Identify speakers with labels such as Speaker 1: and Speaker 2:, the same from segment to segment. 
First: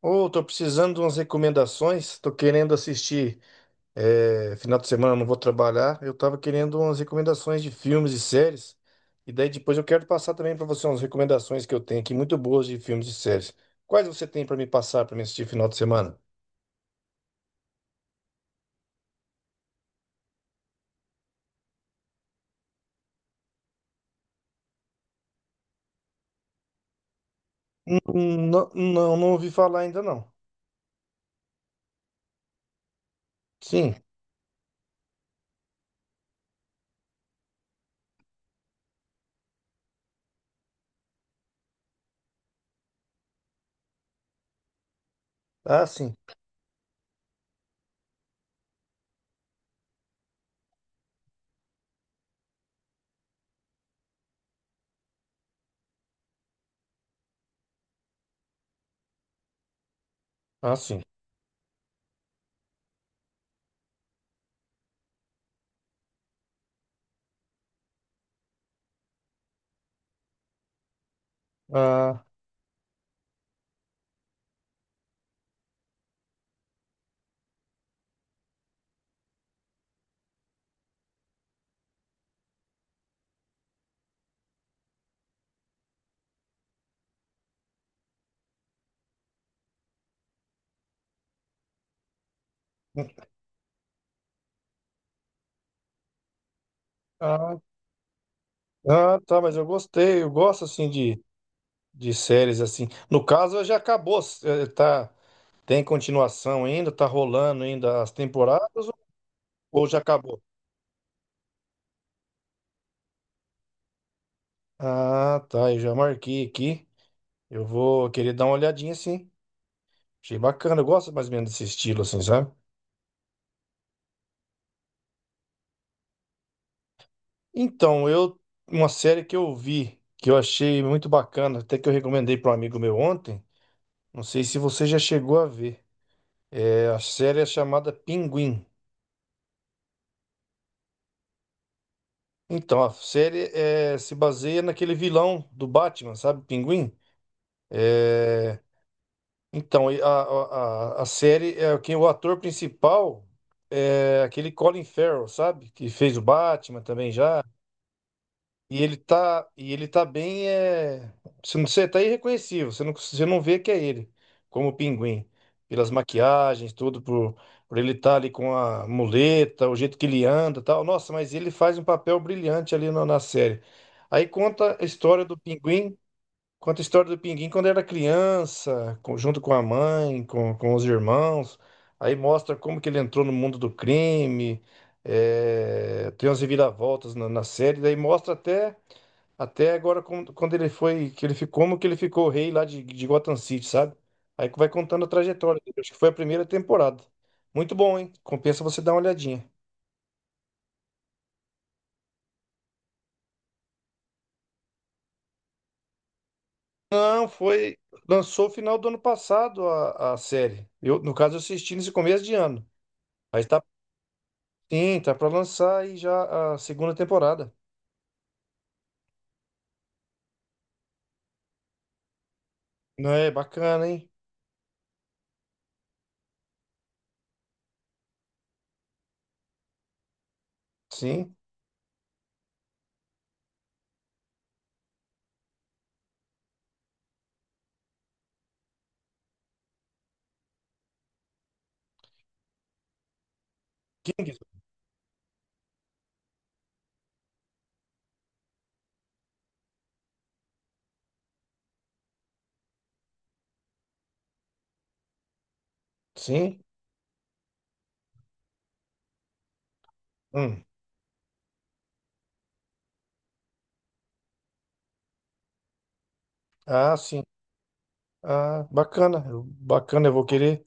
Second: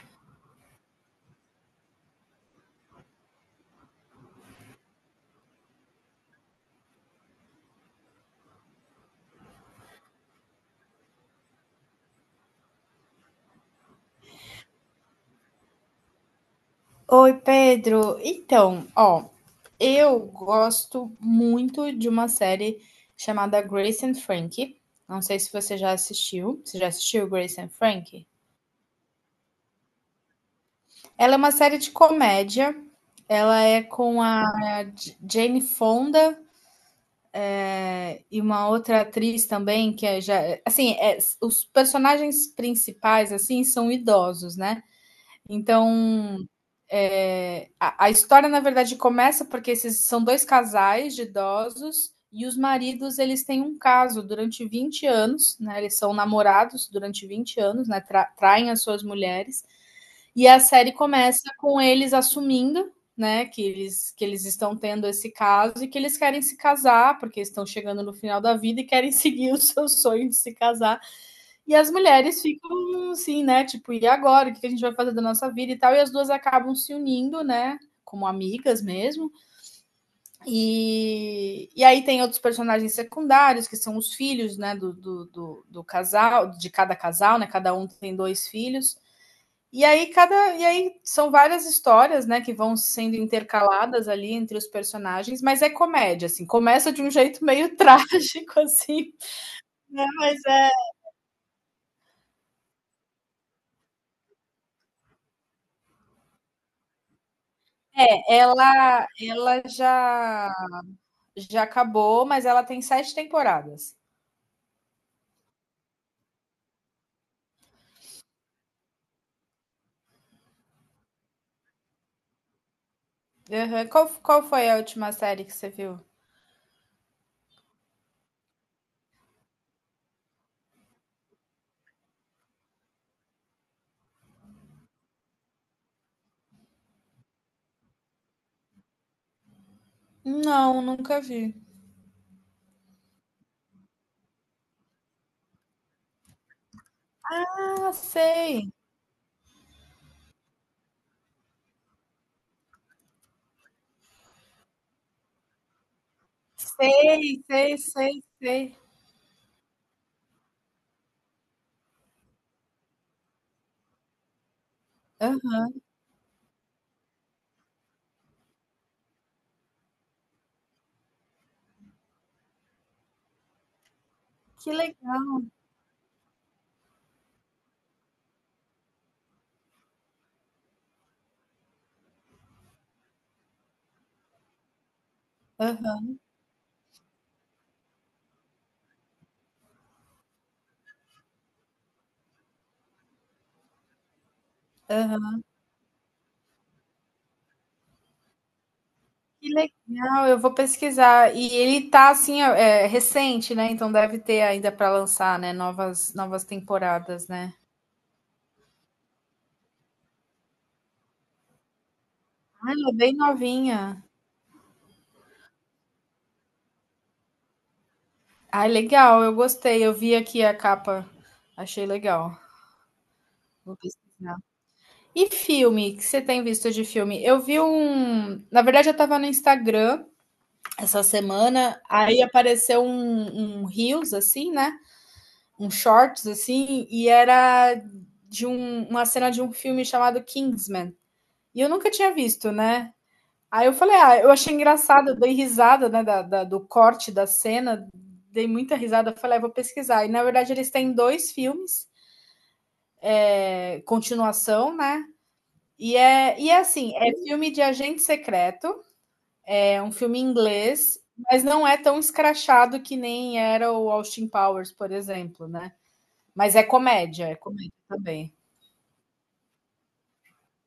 Speaker 1: Ô, tô precisando de umas recomendações. Tô querendo assistir. Final de semana eu não vou trabalhar. Eu tava querendo umas recomendações de filmes e séries. E daí depois eu quero passar também pra você umas recomendações que eu tenho aqui, muito boas de filmes e séries. Quais você tem pra me passar pra me assistir final de semana?
Speaker 2: Oi, Pedro. Então, ó, eu gosto muito de uma série chamada Grace and Frankie. Não sei se você já assistiu. Você já assistiu Grace and Frankie?
Speaker 1: Hum, Não, não ouvi falar ainda não.
Speaker 2: Ela é uma série de comédia. Ela é
Speaker 1: Sim.
Speaker 2: com a Jane Fonda e uma outra atriz também que é já, assim, os personagens principais assim são idosos, né?
Speaker 1: Ah, sim.
Speaker 2: Então é, a história, na verdade, começa porque esses são dois casais de idosos e os maridos eles têm um caso durante 20 anos, né? Eles são namorados durante 20 anos, né? Traem as suas mulheres. E a
Speaker 1: Ah,
Speaker 2: série
Speaker 1: sim.
Speaker 2: começa com eles assumindo, né, que eles estão tendo esse caso e que eles querem se casar, porque estão chegando no final da vida e querem seguir o seu sonho de se casar. E as
Speaker 1: Ah,
Speaker 2: mulheres ficam assim, né? Tipo, e agora? O que a gente vai fazer da nossa vida e tal? E as duas acabam se unindo, né? Como amigas mesmo. E aí tem outros personagens secundários, que são os filhos, né? Do casal, de cada casal, né? Cada um tem dois filhos. E aí são várias histórias, né, que vão sendo intercaladas ali entre os personagens, mas é comédia assim, começa de um jeito
Speaker 1: ah,
Speaker 2: meio trágico assim,
Speaker 1: tá, mas eu
Speaker 2: né,
Speaker 1: gostei. Eu
Speaker 2: mas
Speaker 1: gosto
Speaker 2: é,
Speaker 1: assim de séries assim. No caso, já acabou. Tá. Tem continuação ainda? Tá rolando ainda as
Speaker 2: é
Speaker 1: temporadas
Speaker 2: ela ela
Speaker 1: ou já acabou?
Speaker 2: já Já acabou, mas ela tem sete temporadas.
Speaker 1: Ah, tá. Eu já marquei aqui. Eu vou querer dar uma olhadinha, sim. Achei bacana. Eu gosto mais ou menos desse estilo, assim, sabe?
Speaker 2: Uhum. Qual foi a última série que você viu?
Speaker 1: Então, eu. Uma série que eu vi, que eu achei muito bacana, até que eu recomendei para um amigo meu ontem. Não sei se você já chegou a ver. É, a série é chamada Pinguim.
Speaker 2: Não, nunca vi.
Speaker 1: Então, a série é, se baseia naquele vilão do Batman, sabe? Pinguim.
Speaker 2: Ah,
Speaker 1: É.
Speaker 2: sei.
Speaker 1: Então, e a série, é, quem o ator principal é aquele Colin Farrell, sabe? Que fez o Batman também
Speaker 2: Sei,
Speaker 1: já.
Speaker 2: sei, sei, sei.
Speaker 1: E ele tá bem, é... você tá irreconhecível, você não vê que é ele, como o Pinguim.
Speaker 2: Aham.
Speaker 1: Pelas maquiagens, tudo, por ele estar ali com a muleta, o jeito que ele anda e tal. Nossa, mas ele faz um papel brilhante ali na série. Aí
Speaker 2: Que
Speaker 1: conta a história
Speaker 2: legal.
Speaker 1: do Pinguim. Conta a história do Pinguim quando era criança, junto com a mãe, com os irmãos. Aí mostra como que ele entrou no mundo do crime, é,
Speaker 2: Aham,
Speaker 1: tem umas reviravoltas na série. Daí mostra até, até agora quando ele foi, que ele ficou, como que ele ficou rei lá de Gotham City, sabe? Aí que vai contando a
Speaker 2: aham.
Speaker 1: trajetória dele. Acho que foi a primeira temporada. Muito bom, hein? Compensa você dar uma olhadinha.
Speaker 2: Que legal. Eu vou pesquisar. E ele tá assim, é recente, né? Então deve ter ainda para lançar, né? Novas
Speaker 1: Não,
Speaker 2: temporadas, né?
Speaker 1: foi. Lançou o final do ano passado a série. Eu, no caso, eu assisti nesse começo de ano.
Speaker 2: Ah, ela é bem
Speaker 1: Mas tá,
Speaker 2: novinha.
Speaker 1: sim, tá pra lançar aí já a segunda temporada.
Speaker 2: Ah, legal. Eu gostei. Eu vi aqui a capa. Achei legal.
Speaker 1: Não é
Speaker 2: Vou
Speaker 1: bacana, hein?
Speaker 2: pesquisar. E filme? O que você tem visto de filme? Eu vi um. Na verdade, eu tava no Instagram essa
Speaker 1: Sim.
Speaker 2: semana, aí apareceu um Reels, assim, né? Um Shorts, assim, e era uma cena de um filme chamado Kingsman. E eu nunca tinha visto, né? Aí eu falei, ah, eu
Speaker 1: King.
Speaker 2: achei engraçado, eu dei risada, né, do corte da cena, dei muita risada, eu falei, ah, vou pesquisar. E na verdade eles têm dois filmes, é, continuação, né? E é,
Speaker 1: Sim.
Speaker 2: assim, é filme de agente secreto. É um filme
Speaker 1: Hum.
Speaker 2: inglês, mas não é tão escrachado que nem era o Austin Powers, por exemplo, né? Mas
Speaker 1: Ah, sim.
Speaker 2: é comédia também.
Speaker 1: Ah, bacana. Bacana,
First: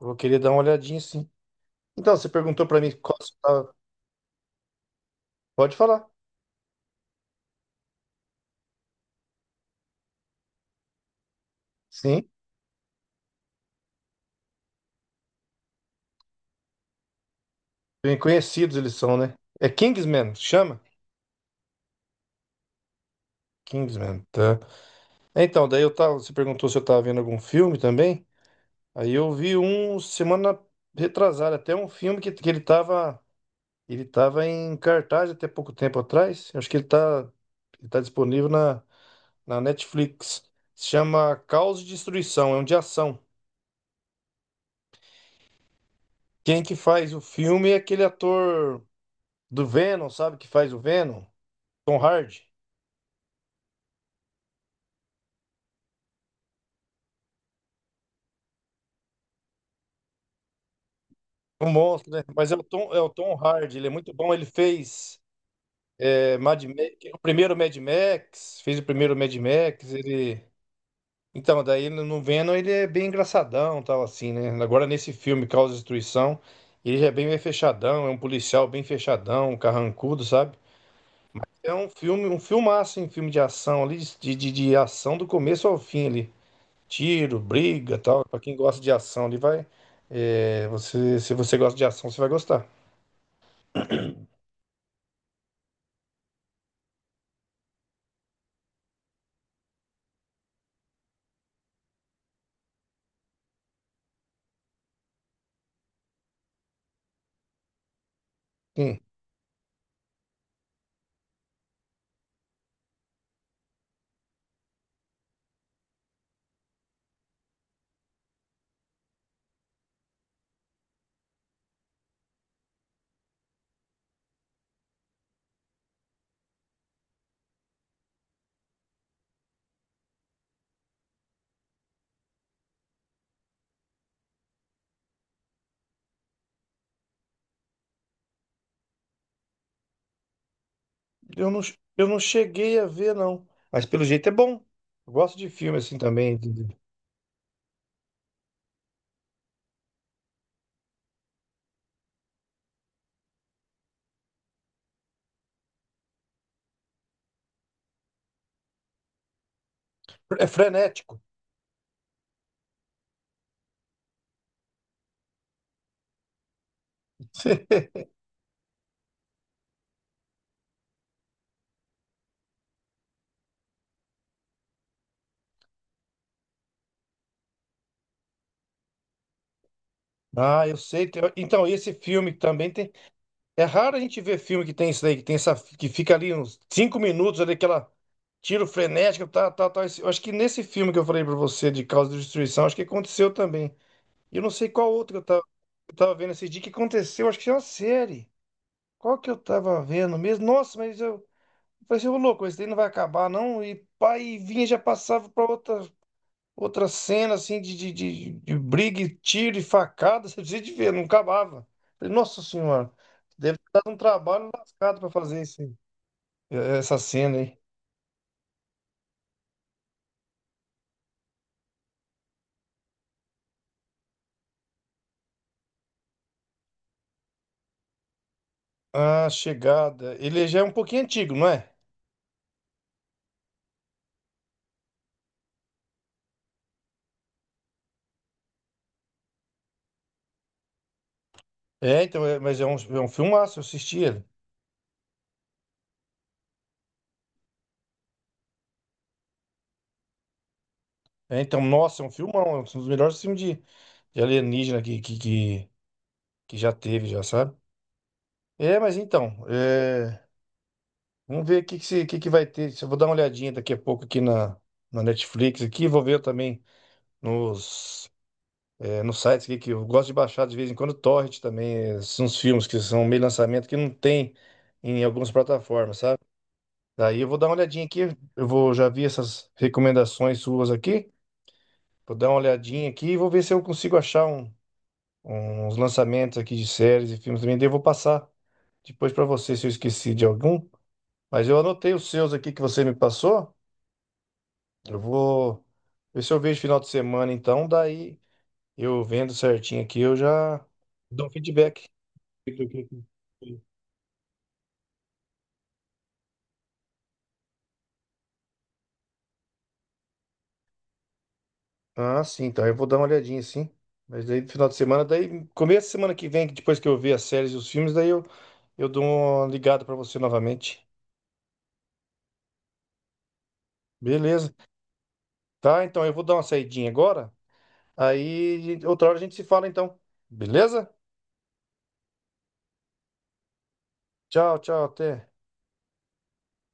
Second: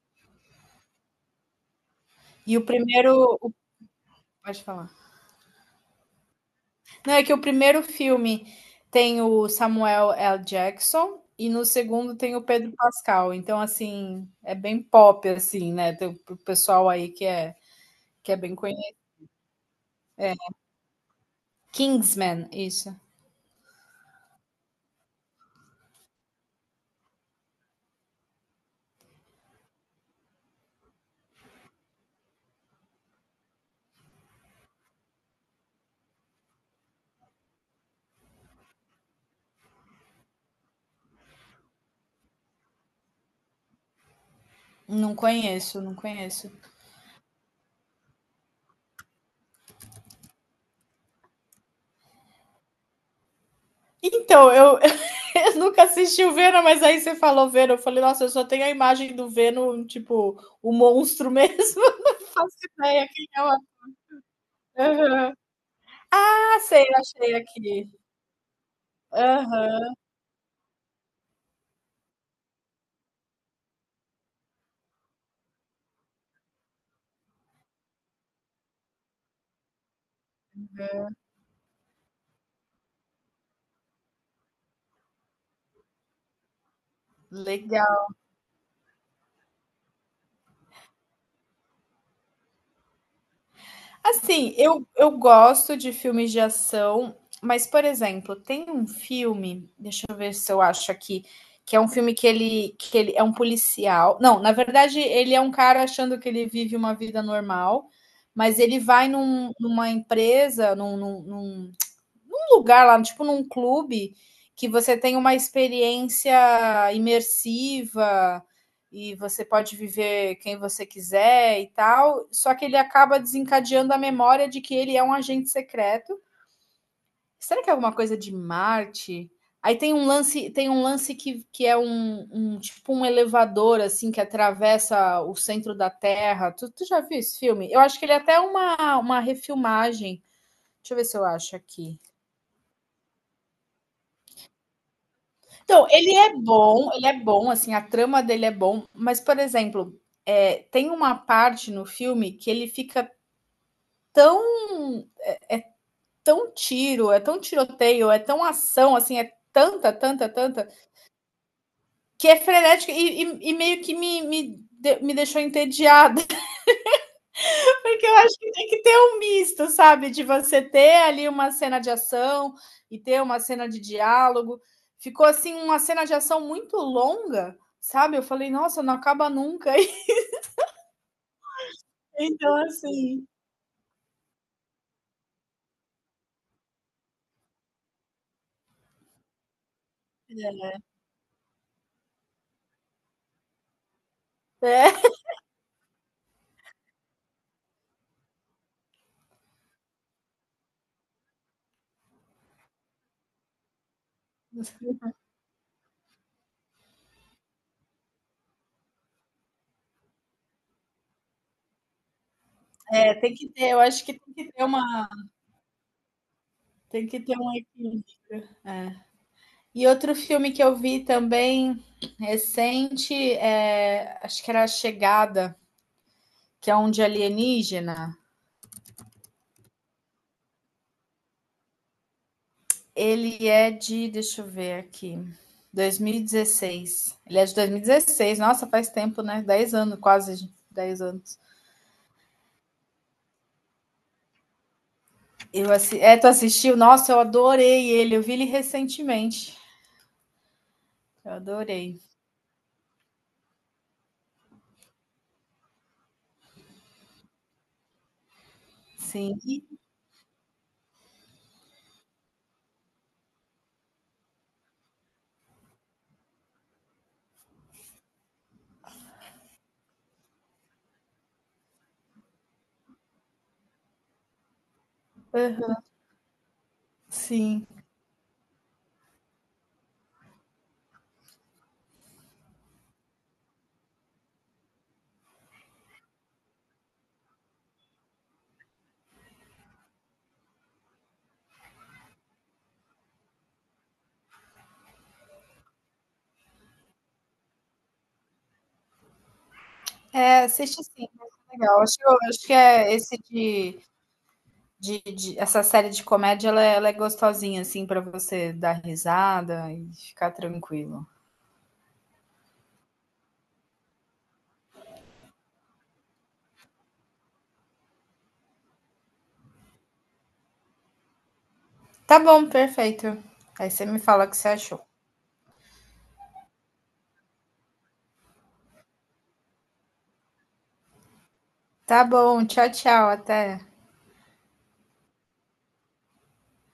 Speaker 1: eu vou querer dar uma olhadinha, sim. Então, você
Speaker 2: E o
Speaker 1: perguntou pra mim
Speaker 2: primeiro. Pode falar.
Speaker 1: pode falar.
Speaker 2: Não, é que o primeiro filme tem o Samuel L. Jackson e no segundo
Speaker 1: Sim.
Speaker 2: tem o Pedro Pascal. Então, assim, é bem pop, assim, né? Tem o pessoal aí que é,
Speaker 1: Bem
Speaker 2: que é bem
Speaker 1: conhecidos eles
Speaker 2: conhecido.
Speaker 1: são, né? É Kingsman, chama?
Speaker 2: Kingsman, isso.
Speaker 1: Kingsman, tá. Então, daí eu tava, você perguntou se eu tava vendo algum filme também. Aí eu vi um semana retrasada, até um filme que ele tava. Ele estava em cartaz até pouco tempo atrás. Eu acho que ele está, ele tá disponível na Netflix. Se chama Caos e Destruição, é um de ação.
Speaker 2: Não conheço, não conheço.
Speaker 1: Quem que faz o filme é aquele ator do Venom, sabe? Que faz o Venom? Tom Hardy.
Speaker 2: Então, Eu nunca assisti o Venom, mas aí você falou Venom. Eu falei, nossa, eu só tenho a imagem do Venom, tipo, o monstro
Speaker 1: Um
Speaker 2: mesmo.
Speaker 1: monstro,
Speaker 2: Não
Speaker 1: né? Mas
Speaker 2: faço
Speaker 1: é
Speaker 2: ideia
Speaker 1: o
Speaker 2: quem
Speaker 1: Tom
Speaker 2: é o.
Speaker 1: Hardy, ele é muito bom. Ele fez,
Speaker 2: Aham.
Speaker 1: é,
Speaker 2: Ah,
Speaker 1: Mad Max,
Speaker 2: sei,
Speaker 1: o
Speaker 2: achei
Speaker 1: primeiro Mad
Speaker 2: aqui.
Speaker 1: Max, fez o primeiro Mad Max,
Speaker 2: Aham.
Speaker 1: ele. Então, daí no Venom ele é bem engraçadão, tal assim, né? Agora nesse filme Causa e Destruição, ele já é bem fechadão, é um policial bem fechadão, um carrancudo, sabe? É um filme, um filmaço, em filme de ação ali, de ação do começo ao fim ali. Tiro, briga,
Speaker 2: Legal.
Speaker 1: tal. Pra quem gosta de ação, ele vai. É, você, se você gosta de ação, você vai gostar.
Speaker 2: Assim, eu gosto de filmes de ação, mas, por exemplo, tem um filme, deixa eu ver se eu acho aqui, que é um filme que ele é um policial. Não, na verdade, ele é um cara achando que ele vive uma vida normal, mas ele
Speaker 1: Sim.
Speaker 2: vai numa empresa, num lugar lá, tipo num clube, que você tem uma experiência imersiva e você pode viver quem você quiser e tal. Só que ele acaba desencadeando a memória de que ele é um agente secreto. Será que é alguma coisa de Marte? Aí tem um lance que é um tipo um elevador assim que atravessa o centro da Terra. Tu já viu esse filme? Eu acho que ele é até uma refilmagem. Deixa eu ver se eu
Speaker 1: Eu
Speaker 2: acho
Speaker 1: não,
Speaker 2: aqui.
Speaker 1: eu não cheguei a ver, não. Mas pelo jeito é bom. Eu gosto de filme
Speaker 2: Então,
Speaker 1: assim também.
Speaker 2: ele é bom, assim, a trama dele é bom, mas, por exemplo, é, tem uma parte no filme que ele fica tão, tão tiro, é tão tiroteio, é tão ação, assim, é tanta, tanta,
Speaker 1: É
Speaker 2: tanta,
Speaker 1: frenético.
Speaker 2: que é frenética e meio que me deixou entediada, porque eu acho que tem que ter um misto, sabe? De você ter ali uma cena de ação e ter uma cena de diálogo. Ficou, assim, uma cena de ação muito longa, sabe? Eu falei, nossa, não acaba nunca.
Speaker 1: Ah, eu sei. Então, esse filme
Speaker 2: Então,
Speaker 1: também tem.
Speaker 2: assim,
Speaker 1: É raro a gente ver filme que tem isso daí, que tem essa. Que fica ali uns 5 minutos ali, aquela tiro frenético, tá, tá, tá. Eu acho que nesse filme que eu falei pra você, de Causa de Destruição, acho que aconteceu também. E eu não sei qual
Speaker 2: é.
Speaker 1: outro eu tava vendo esse dia que aconteceu, acho que é uma série. Qual que eu tava vendo mesmo? Nossa, mas eu. Eu falei assim, ô louco, esse daí não vai acabar, não. E pai, vinha e já passava pra outra. Outra cena assim de briga, e tiro e facada, você precisa de ver, não acabava. Falei, nossa senhora,
Speaker 2: É, tem que
Speaker 1: deve ter
Speaker 2: ter, eu
Speaker 1: dado um
Speaker 2: acho que
Speaker 1: trabalho lascado para fazer esse, essa
Speaker 2: tem que ter
Speaker 1: cena
Speaker 2: um
Speaker 1: aí.
Speaker 2: equilíbrio. É. E outro filme que eu vi também recente, é, acho que era A Chegada, que é um de alienígena.
Speaker 1: A Chegada, ele já é um pouquinho antigo, não é?
Speaker 2: Ele é de, deixa eu ver aqui, 2016. Ele é de 2016, nossa, faz tempo, né? 10 anos, quase 10 anos.
Speaker 1: É, então, mas é um filmaço, eu assisti ele.
Speaker 2: É, tu assistiu? Nossa, eu adorei ele, eu vi ele recentemente. Eu
Speaker 1: É, então,
Speaker 2: adorei.
Speaker 1: nossa, é um filmão, é um dos melhores filmes de alienígena que já teve, já sabe? É, mas
Speaker 2: Sim,
Speaker 1: então, é, vamos ver o que, que, que vai ter. Eu vou dar uma olhadinha daqui a pouco aqui na Netflix aqui, vou ver também. Nos, eh, nos sites que eu gosto de baixar de vez em quando, torrent também, eh, são uns filmes que são meio lançamento que não tem em algumas
Speaker 2: aham,
Speaker 1: plataformas, sabe? Daí eu vou dar uma
Speaker 2: sim.
Speaker 1: olhadinha aqui, eu vou, já vi essas recomendações suas aqui, vou dar uma olhadinha aqui e vou ver se eu consigo achar uns lançamentos aqui de séries e filmes também, daí eu vou passar depois para você se eu esqueci de algum, mas eu anotei os seus aqui que você me passou, eu vou ver se eu vejo final de semana então, daí... Eu vendo certinho aqui, eu
Speaker 2: É,
Speaker 1: já
Speaker 2: assiste sim,
Speaker 1: dou
Speaker 2: vai
Speaker 1: um
Speaker 2: ser legal.
Speaker 1: feedback.
Speaker 2: Acho eu acho que é esse de essa série de comédia, ela é gostosinha, assim, pra você dar risada e ficar tranquilo.
Speaker 1: Ah, sim, então eu vou dar uma olhadinha, sim. Mas daí no final de semana, daí começo da semana que vem, que depois que eu ver as séries e os filmes, daí eu dou uma ligada pra você novamente.
Speaker 2: Tá bom, perfeito. Aí você me fala o que você
Speaker 1: Beleza.
Speaker 2: achou.
Speaker 1: Tá, então eu vou dar uma saidinha agora. Aí outra hora a gente se fala então. Beleza?
Speaker 2: Tá bom, tchau, tchau, até.
Speaker 1: Tchau, tchau, até.